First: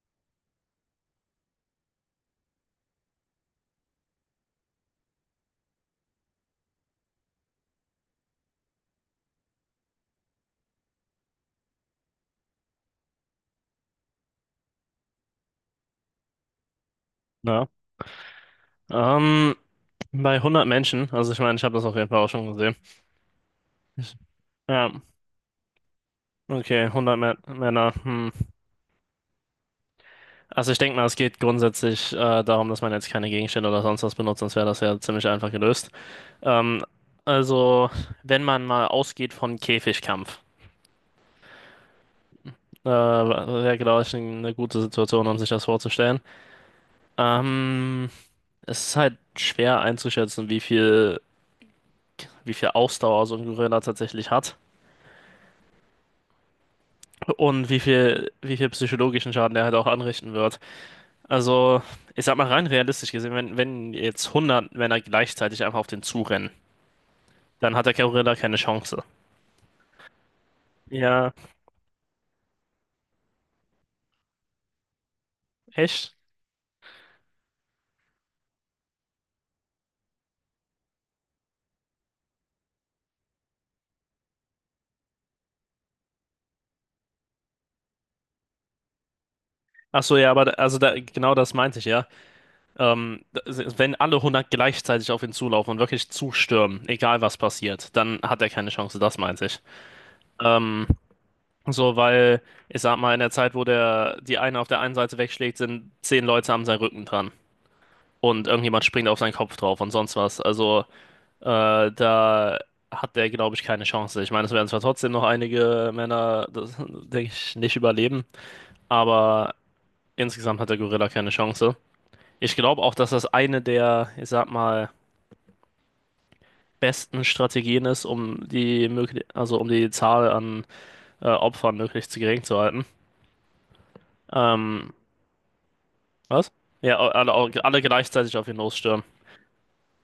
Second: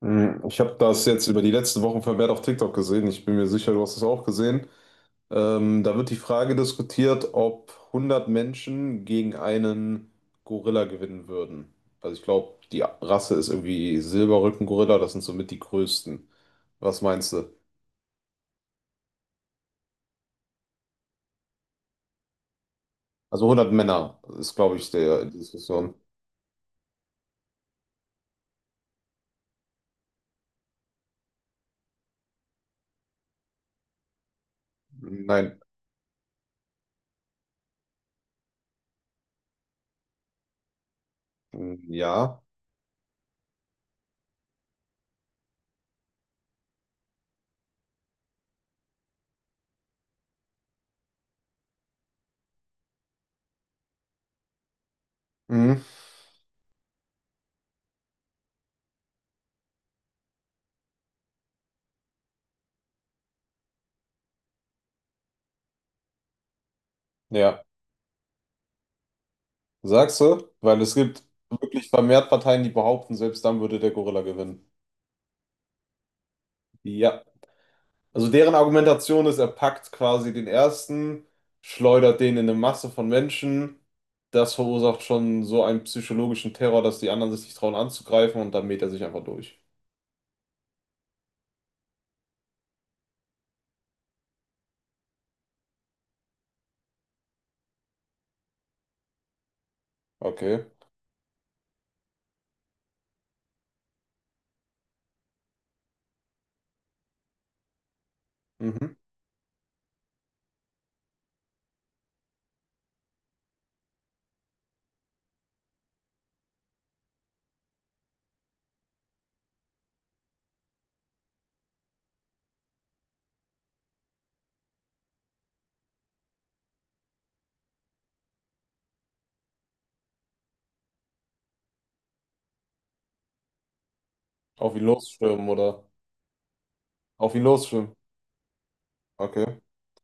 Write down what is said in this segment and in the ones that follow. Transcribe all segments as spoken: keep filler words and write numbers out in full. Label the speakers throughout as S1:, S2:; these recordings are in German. S1: Hm, Ich habe das jetzt über die letzten Wochen vermehrt auf TikTok gesehen. Ich bin mir sicher, du hast es auch gesehen. Ähm, da wird die Frage diskutiert, ob hundert Menschen gegen einen Gorilla gewinnen würden. Also ich glaube, die Rasse ist irgendwie Silberrücken-Gorilla. Das sind somit die größten. Was meinst du?
S2: Ja. Ähm, Bei hundert Menschen, also ich meine, ich habe das auf jeden Fall auch schon gesehen.
S1: Also hundert
S2: Ich,
S1: Männer ist, glaube
S2: ja,
S1: ich, der die Diskussion.
S2: okay, hundert Mä Männer. Hm. Also ich denke mal, es geht grundsätzlich äh, darum, dass man jetzt keine Gegenstände oder sonst was benutzt, sonst wäre das ja ziemlich einfach
S1: Nein.
S2: gelöst. Ähm, also, wenn man mal ausgeht von Käfigkampf,
S1: Hm, ja.
S2: äh, wäre, glaube ich, eine gute Situation, um sich das vorzustellen. Ähm, Es ist halt schwer einzuschätzen, wie viel, wie viel Ausdauer so ein Gorilla tatsächlich hat,
S1: Mhm.
S2: und wie viel, wie viel psychologischen Schaden der halt auch anrichten wird. Also, ich sag mal rein realistisch gesehen, wenn, wenn jetzt hundert Männer gleichzeitig einfach auf den zurennen,
S1: Ja,
S2: dann hat der Gorilla keine Chance.
S1: sagst du? Weil es gibt
S2: Ja,
S1: wirklich vermehrt Parteien, die behaupten, selbst dann würde der Gorilla gewinnen.
S2: echt?
S1: Ja. Also deren Argumentation ist, er packt quasi den ersten, schleudert den in eine Masse von Menschen. Das verursacht schon so einen psychologischen Terror, dass die anderen sich nicht trauen anzugreifen, und dann mäht er sich einfach durch.
S2: Ach so, ja, aber da- also da, genau das meinte ich ja. Ähm, da- wenn alle hundert gleichzeitig auf ihn zulaufen und wirklich zustürmen, egal was passiert, dann hat er keine Chance, das meinte ich.
S1: Okay.
S2: Ähm, so, weil ich sag mal, in der Zeit, wo der die eine auf der einen Seite wegschlägt, sind zehn Leute am seinen Rücken dran, und irgendjemand
S1: Mhm.
S2: springt auf seinen Kopf drauf und sonst was. Also äh, da hat der, glaube ich, keine Chance. Ich meine, es werden zwar trotzdem noch einige Männer, das, denke ich, nicht überleben, aber insgesamt hat der Gorilla keine Chance. Ich glaube auch, dass das eine der, ich sag mal, besten Strategien ist, um die möglich, also um die Zahl an äh, Opfern möglichst gering zu halten.
S1: Auf ihn
S2: Ähm,
S1: losstürmen oder
S2: Was? Ja,
S1: auf ihn
S2: alle, alle
S1: losstürmen.
S2: gleichzeitig auf ihn losstürmen.
S1: Okay.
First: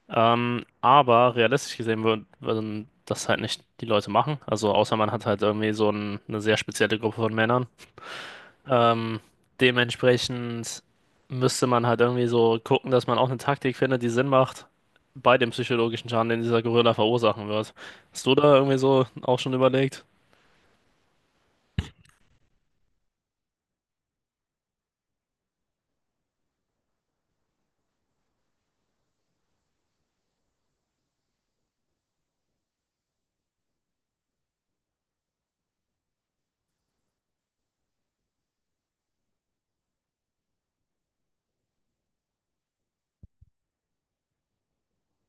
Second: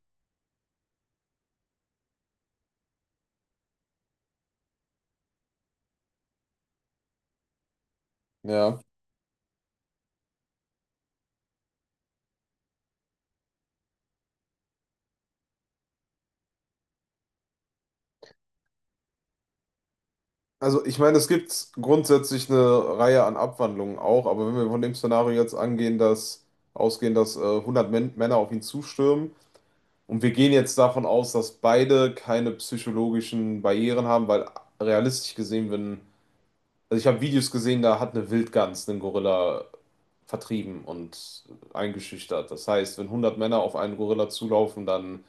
S2: Ähm, aber realistisch gesehen würd- würden das halt nicht die Leute machen. Also außer man hat halt irgendwie so ein, eine sehr spezielle Gruppe von Männern.
S1: Ja.
S2: Ähm, Dementsprechend müsste man halt irgendwie so gucken, dass man auch eine Taktik findet, die Sinn macht bei dem psychologischen Schaden, den dieser Gorilla verursachen wird. Hast du da irgendwie so auch schon überlegt?
S1: Also ich meine, es gibt grundsätzlich eine Reihe an Abwandlungen auch, aber wenn wir von dem Szenario jetzt angehen, dass ausgehen, dass äh, hundert Män Männer auf ihn zustürmen. Und wir gehen jetzt davon aus, dass beide keine psychologischen Barrieren haben, weil realistisch gesehen, wenn, also ich habe Videos gesehen, da hat eine Wildgans einen Gorilla vertrieben und eingeschüchtert. Das heißt, wenn hundert Männer auf einen Gorilla zulaufen, dann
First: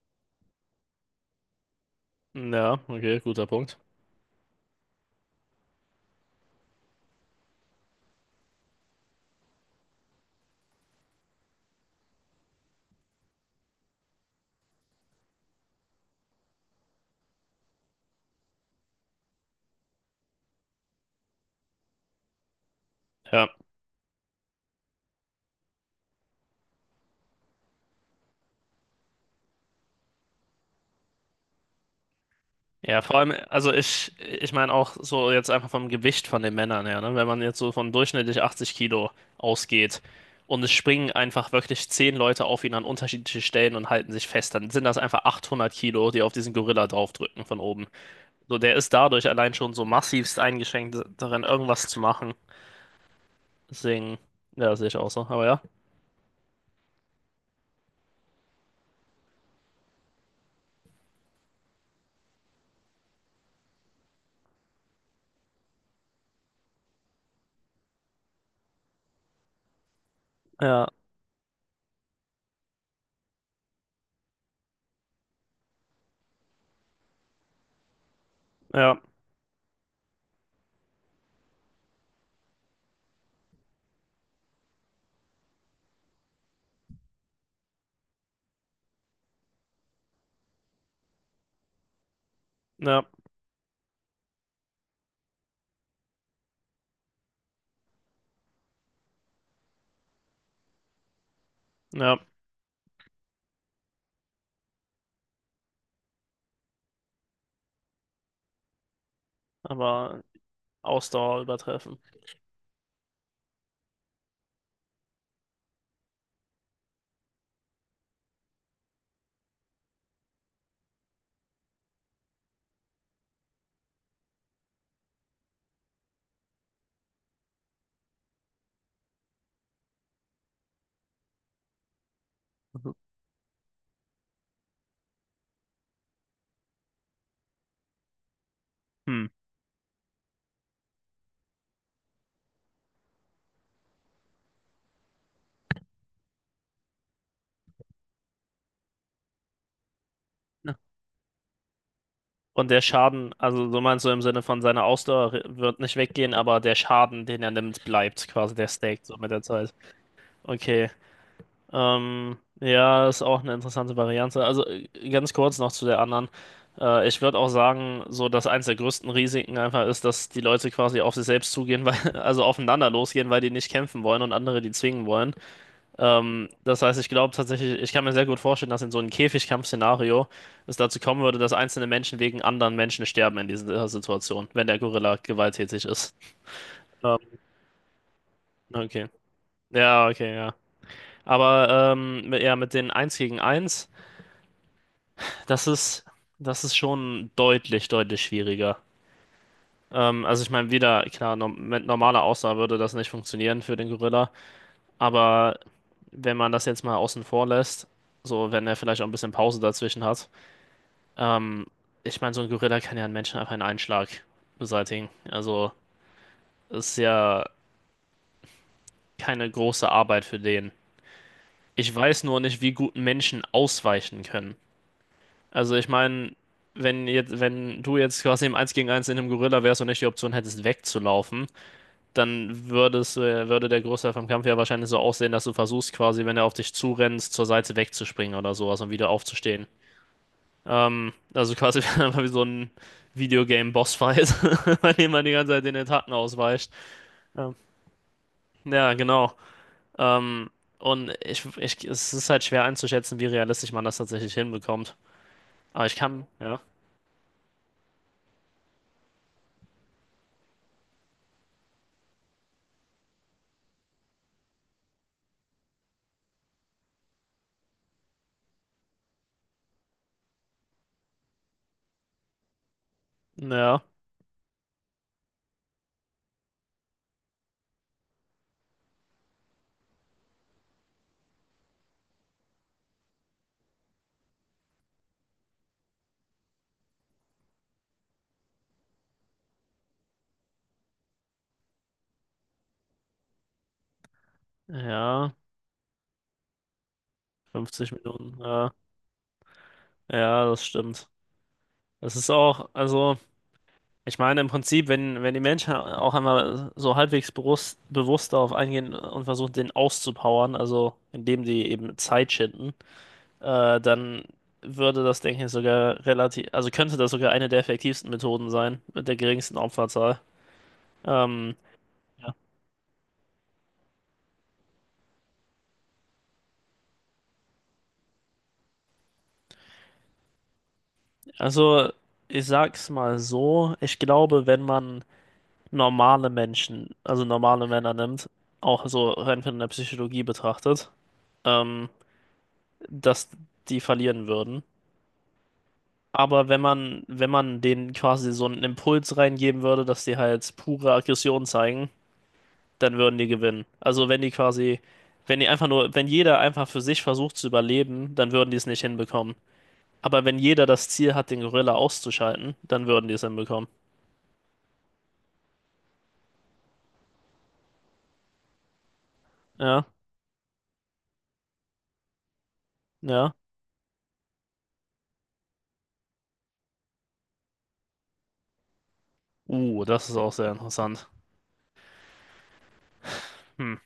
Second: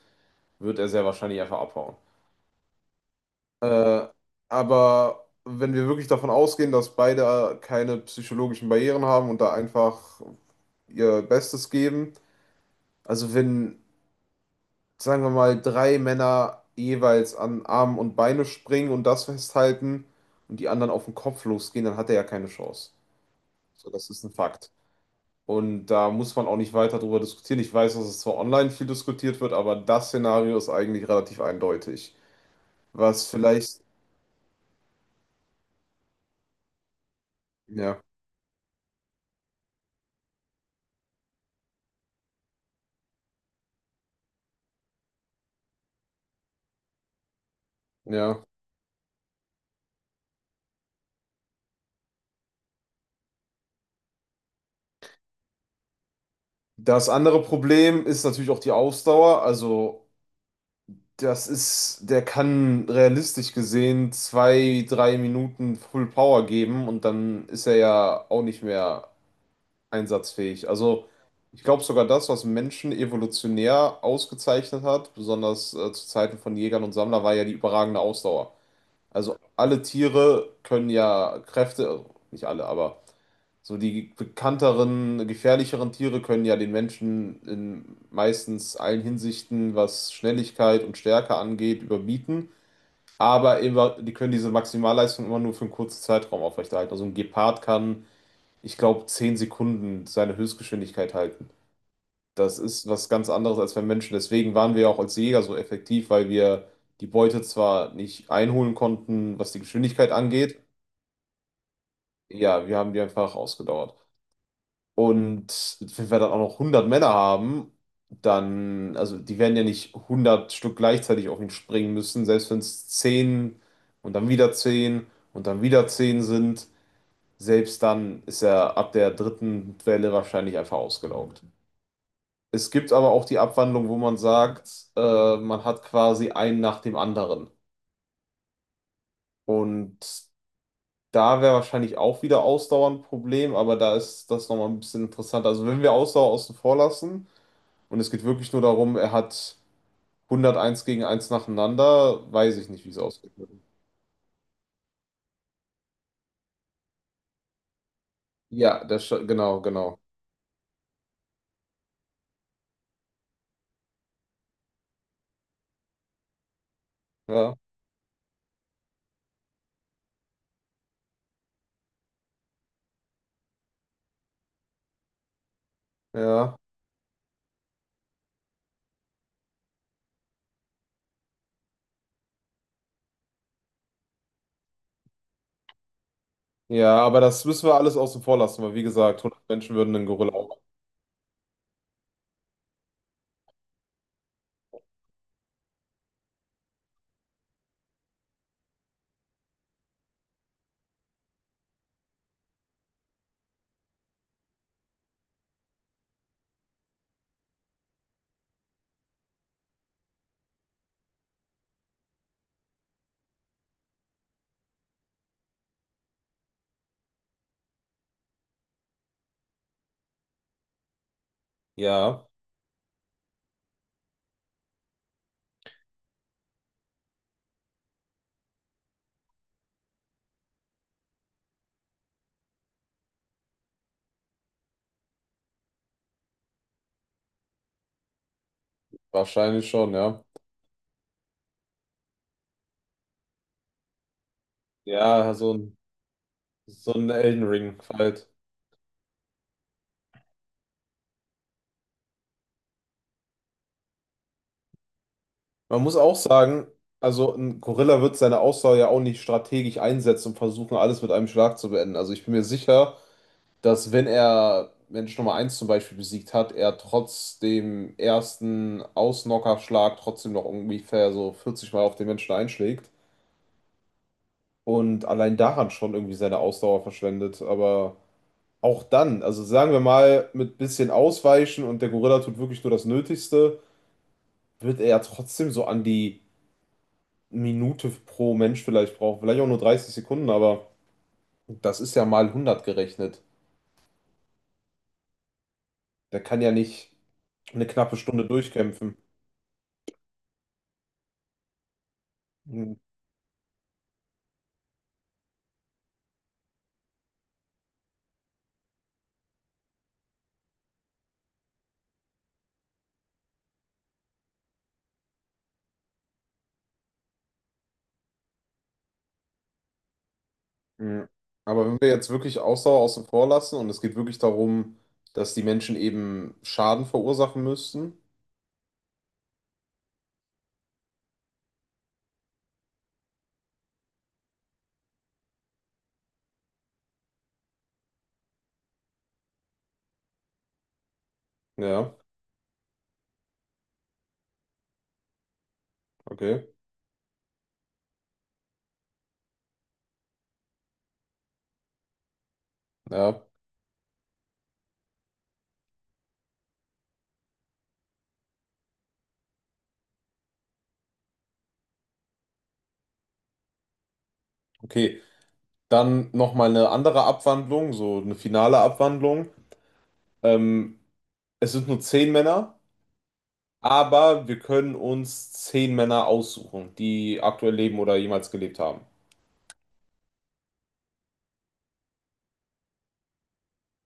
S1: wird er sehr wahrscheinlich einfach abhauen.
S2: Ja, okay, guter Punkt.
S1: Äh, aber wenn wir wirklich davon ausgehen, dass beide keine psychologischen Barrieren haben und da einfach ihr Bestes geben, also wenn sagen wir mal, drei Männer jeweils an Arme und Beine springen und das festhalten und die anderen auf den Kopf losgehen, dann hat er ja keine Chance.
S2: Ja.
S1: So, das ist ein Fakt. Und da muss man auch nicht weiter drüber diskutieren. Ich weiß, dass es zwar online viel diskutiert wird, aber das Szenario ist eigentlich relativ eindeutig.
S2: Ja, vor
S1: Was
S2: allem, also
S1: vielleicht,
S2: ich, ich meine auch so jetzt einfach vom Gewicht von den Männern her, ne? Wenn man jetzt so von
S1: ja,
S2: durchschnittlich achtzig Kilo ausgeht und es springen einfach wirklich zehn Leute auf ihn an unterschiedliche Stellen und halten sich fest, dann sind das einfach achthundert Kilo, die auf diesen Gorilla draufdrücken von oben.
S1: ja.
S2: So, der ist dadurch allein schon so massivst eingeschränkt darin, irgendwas zu machen. Deswegen, ja, sehe ich auch so. Aber ja,
S1: Das andere Problem ist natürlich auch die Ausdauer. Also das ist, der kann realistisch gesehen zwei, drei Minuten Full Power geben und dann ist er ja auch nicht mehr einsatzfähig.
S2: ja,
S1: Also ich glaube sogar das, was Menschen evolutionär ausgezeichnet hat, besonders äh, zu Zeiten von Jägern und Sammlern, war ja die überragende Ausdauer.
S2: ja,
S1: Also alle Tiere können ja Kräfte, also nicht alle, aber so die bekannteren, gefährlicheren Tiere können ja den Menschen in meistens allen Hinsichten, was Schnelligkeit und Stärke angeht, überbieten.
S2: ja,
S1: Aber immer, die können diese Maximalleistung immer nur für einen kurzen Zeitraum aufrechterhalten. Also ein Gepard kann, ich glaube, zehn Sekunden seine Höchstgeschwindigkeit halten.
S2: ja,
S1: Das ist was ganz anderes als beim Menschen. Deswegen waren wir auch als Jäger so effektiv, weil wir die Beute zwar nicht einholen konnten, was die Geschwindigkeit
S2: aber
S1: angeht.
S2: Ausdauer übertreffen.
S1: Ja, wir haben die einfach ausgedauert. Und wenn wir dann auch noch hundert Männer haben, dann, also die werden ja nicht hundert Stück gleichzeitig auf ihn springen müssen, selbst wenn es zehn und dann wieder zehn und dann wieder zehn sind, selbst dann ist er ab der dritten Welle wahrscheinlich einfach ausgelaugt. Es gibt aber auch die Abwandlung, wo man sagt, äh, man hat quasi einen nach dem anderen.
S2: Hm.
S1: Und da wäre wahrscheinlich auch wieder Ausdauer ein Problem, aber da ist das nochmal ein bisschen interessanter. Also wenn wir Ausdauer außen vor lassen und es geht wirklich nur darum, er hat hunderteins gegen eins nacheinander. Weiß ich
S2: Und der
S1: nicht, wie es ausgeht.
S2: Schaden, also so meinst du im Sinne von seiner Ausdauer re- wird nicht weggehen, aber der Schaden, den er nimmt, bleibt quasi, der
S1: Ja, der
S2: stackt
S1: Sch
S2: so mit der
S1: genau,
S2: Zeit.
S1: genau.
S2: Okay. Ähm, ja, ist auch eine interessante Variante. Also äh, ganz kurz noch zu der anderen. Äh, ich würde auch
S1: Ja,
S2: sagen, so dass eins der größten Risiken einfach ist, dass die Leute quasi auf sich selbst zugehen, weil, also aufeinander losgehen, weil die nicht kämpfen wollen und andere die zwingen wollen. Ähm,
S1: ja.
S2: das heißt, ich glaube tatsächlich, ich kann mir sehr gut vorstellen, dass in so einem Käfigkampfszenario es dazu kommen würde, dass einzelne Menschen wegen anderen Menschen sterben in dieser Situation, wenn der Gorilla gewalttätig ist.
S1: Ja,
S2: Ähm,
S1: aber das müssen wir alles außen vor lassen, weil wie
S2: okay.
S1: gesagt, hundert Menschen würden einen
S2: Ja,
S1: Gorilla
S2: okay, ja.
S1: auch.
S2: Aber ähm, mit- ja, mit den Eins gegen Eins, das ist, das ist schon deutlich, deutlich schwieriger. Ähm, also ich meine, wieder, klar, no mit normaler Ausdauer würde das nicht funktionieren für den Gorilla, aber wenn man das jetzt mal außen vor lässt, so wenn er vielleicht auch ein bisschen Pause dazwischen hat. Ähm, Ich meine, so ein Gorilla kann ja einen Menschen einfach in einen Schlag beseitigen. Also, das ist ja keine große Arbeit für den. Ich weiß
S1: Ja,
S2: nur nicht, wie gut Menschen ausweichen können. Also, ich meine, wenn jetzt, wenn du jetzt quasi im Eins gegen Eins in einem Gorilla wärst und nicht die Option hättest, wegzulaufen, dann würdest, du- würde der Großteil vom Kampf ja wahrscheinlich so aussehen, dass du versuchst, quasi, wenn er auf dich zurennt, zur Seite wegzuspringen oder sowas und wieder aufzustehen.
S1: wahrscheinlich schon, ja.
S2: Ähm, also quasi einfach wie so ein Videogame-Bossfight, bei dem man die
S1: Ja,
S2: ganze
S1: so
S2: Zeit den
S1: ein,
S2: Attacken ausweicht.
S1: so ein Elden
S2: Ähm,
S1: Ring halt.
S2: ja, genau. Ähm, und ich, ich, es ist halt schwer einzuschätzen, wie realistisch man das tatsächlich hinbekommt.
S1: Man
S2: Aber ich
S1: muss auch
S2: kann, ja,
S1: sagen, also ein Gorilla wird seine Ausdauer ja auch nicht strategisch einsetzen und versuchen, alles mit einem Schlag zu beenden. Also ich bin mir sicher, dass wenn er Mensch Nummer eins zum Beispiel besiegt hat, er trotz dem ersten Ausknockerschlag trotzdem noch ungefähr so vierzig Mal auf den Menschen einschlägt
S2: ja,
S1: und allein daran schon irgendwie seine Ausdauer verschwendet. Aber auch dann, also sagen wir mal, mit bisschen Ausweichen und der Gorilla tut wirklich nur das Nötigste, wird er ja trotzdem so an die Minute pro Mensch vielleicht brauchen. Vielleicht auch nur dreißig Sekunden, aber das ist ja mal hundert gerechnet.
S2: ja,
S1: Der kann ja nicht eine
S2: fünfzig
S1: knappe Stunde
S2: Minuten, ja,
S1: durchkämpfen.
S2: ja, das stimmt. Das ist auch, also, ich meine, im Prinzip, wenn, wenn die Menschen auch einmal so halbwegs bewusst, bewusst darauf eingehen und versuchen, den auszupowern, also indem sie eben Zeit schinden, äh, dann würde das, denke ich, sogar relativ, also könnte das sogar eine der effektivsten Methoden sein, mit der geringsten Opferzahl.
S1: Ja.
S2: Ähm,
S1: Aber wenn wir jetzt
S2: Ja.
S1: wirklich Ausdauer außen vor lassen und es geht wirklich darum, dass die Menschen eben Schaden verursachen müssten,
S2: Also, ich sag's mal so, ich glaube, wenn man normale Menschen, also normale Männer nimmt, auch so rein von der Psychologie betrachtet, ähm,
S1: ja,
S2: dass die verlieren würden.
S1: okay,
S2: Aber wenn man, wenn man denen quasi so einen Impuls reingeben würde, dass die halt pure Aggression zeigen, dann würden
S1: ja,
S2: die gewinnen. Also wenn die quasi, wenn die einfach nur, wenn jeder einfach für sich versucht zu überleben, dann würden die es nicht hinbekommen. Aber wenn jeder das Ziel hat, den Gorilla auszuschalten, dann würden die es hinbekommen.
S1: okay, dann nochmal eine andere Abwandlung, so eine finale Abwandlung.
S2: Ja,
S1: Ähm, Es sind nur zehn Männer,
S2: ja.
S1: aber wir können uns zehn Männer aussuchen, die aktuell leben oder jemals gelebt haben.
S2: Uh, das ist auch sehr interessant. Hm.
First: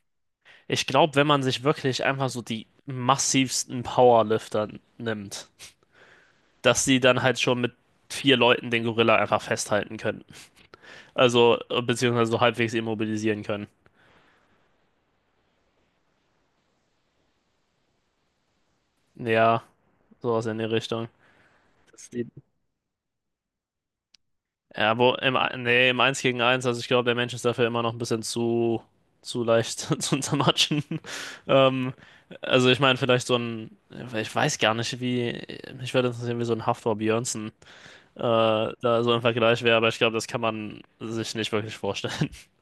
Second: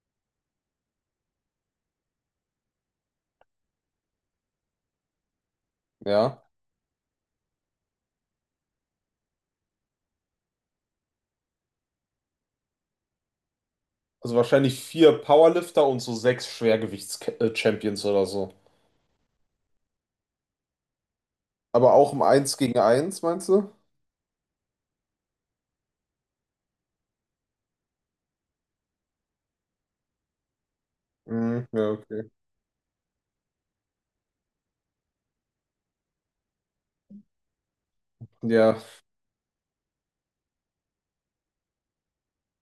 S2: Ich glaube, wenn man sich wirklich einfach so die massivsten Powerlifter nimmt,
S1: Ja,
S2: dass die dann halt schon mit vier Leuten den Gorilla einfach festhalten können. Also, äh, beziehungsweise so halbwegs immobilisieren können.
S1: also wahrscheinlich vier Powerlifter und so sechs Schwergewichts-Champions oder so.
S2: Ja, sowas in die Richtung.
S1: Aber
S2: Dass
S1: auch im
S2: die
S1: Eins gegen Eins, meinst du?
S2: ja, wo im, Ein- nee, im eins gegen eins, also ich glaube, der Mensch ist dafür immer noch ein bisschen zu, zu leicht zu zermatschen.
S1: Mhm, ja,
S2: Ähm,
S1: okay.
S2: also ich meine, vielleicht so ein, ich weiß gar nicht, wie, mich würde interessieren, wie so ein Hafþór Björnsson äh,
S1: Ja,
S2: da so im Vergleich wäre, aber ich glaube, das kann man sich nicht wirklich vorstellen.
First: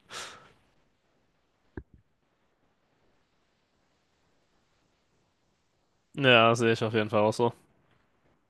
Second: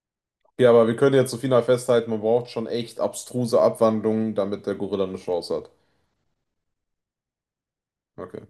S1: ja, aber wir können jetzt so final festhalten, man braucht schon echt abstruse Abwandlungen, damit der Gorilla eine Chance hat.
S2: Ja, sehe ich auf jeden Fall auch so.
S1: Okay.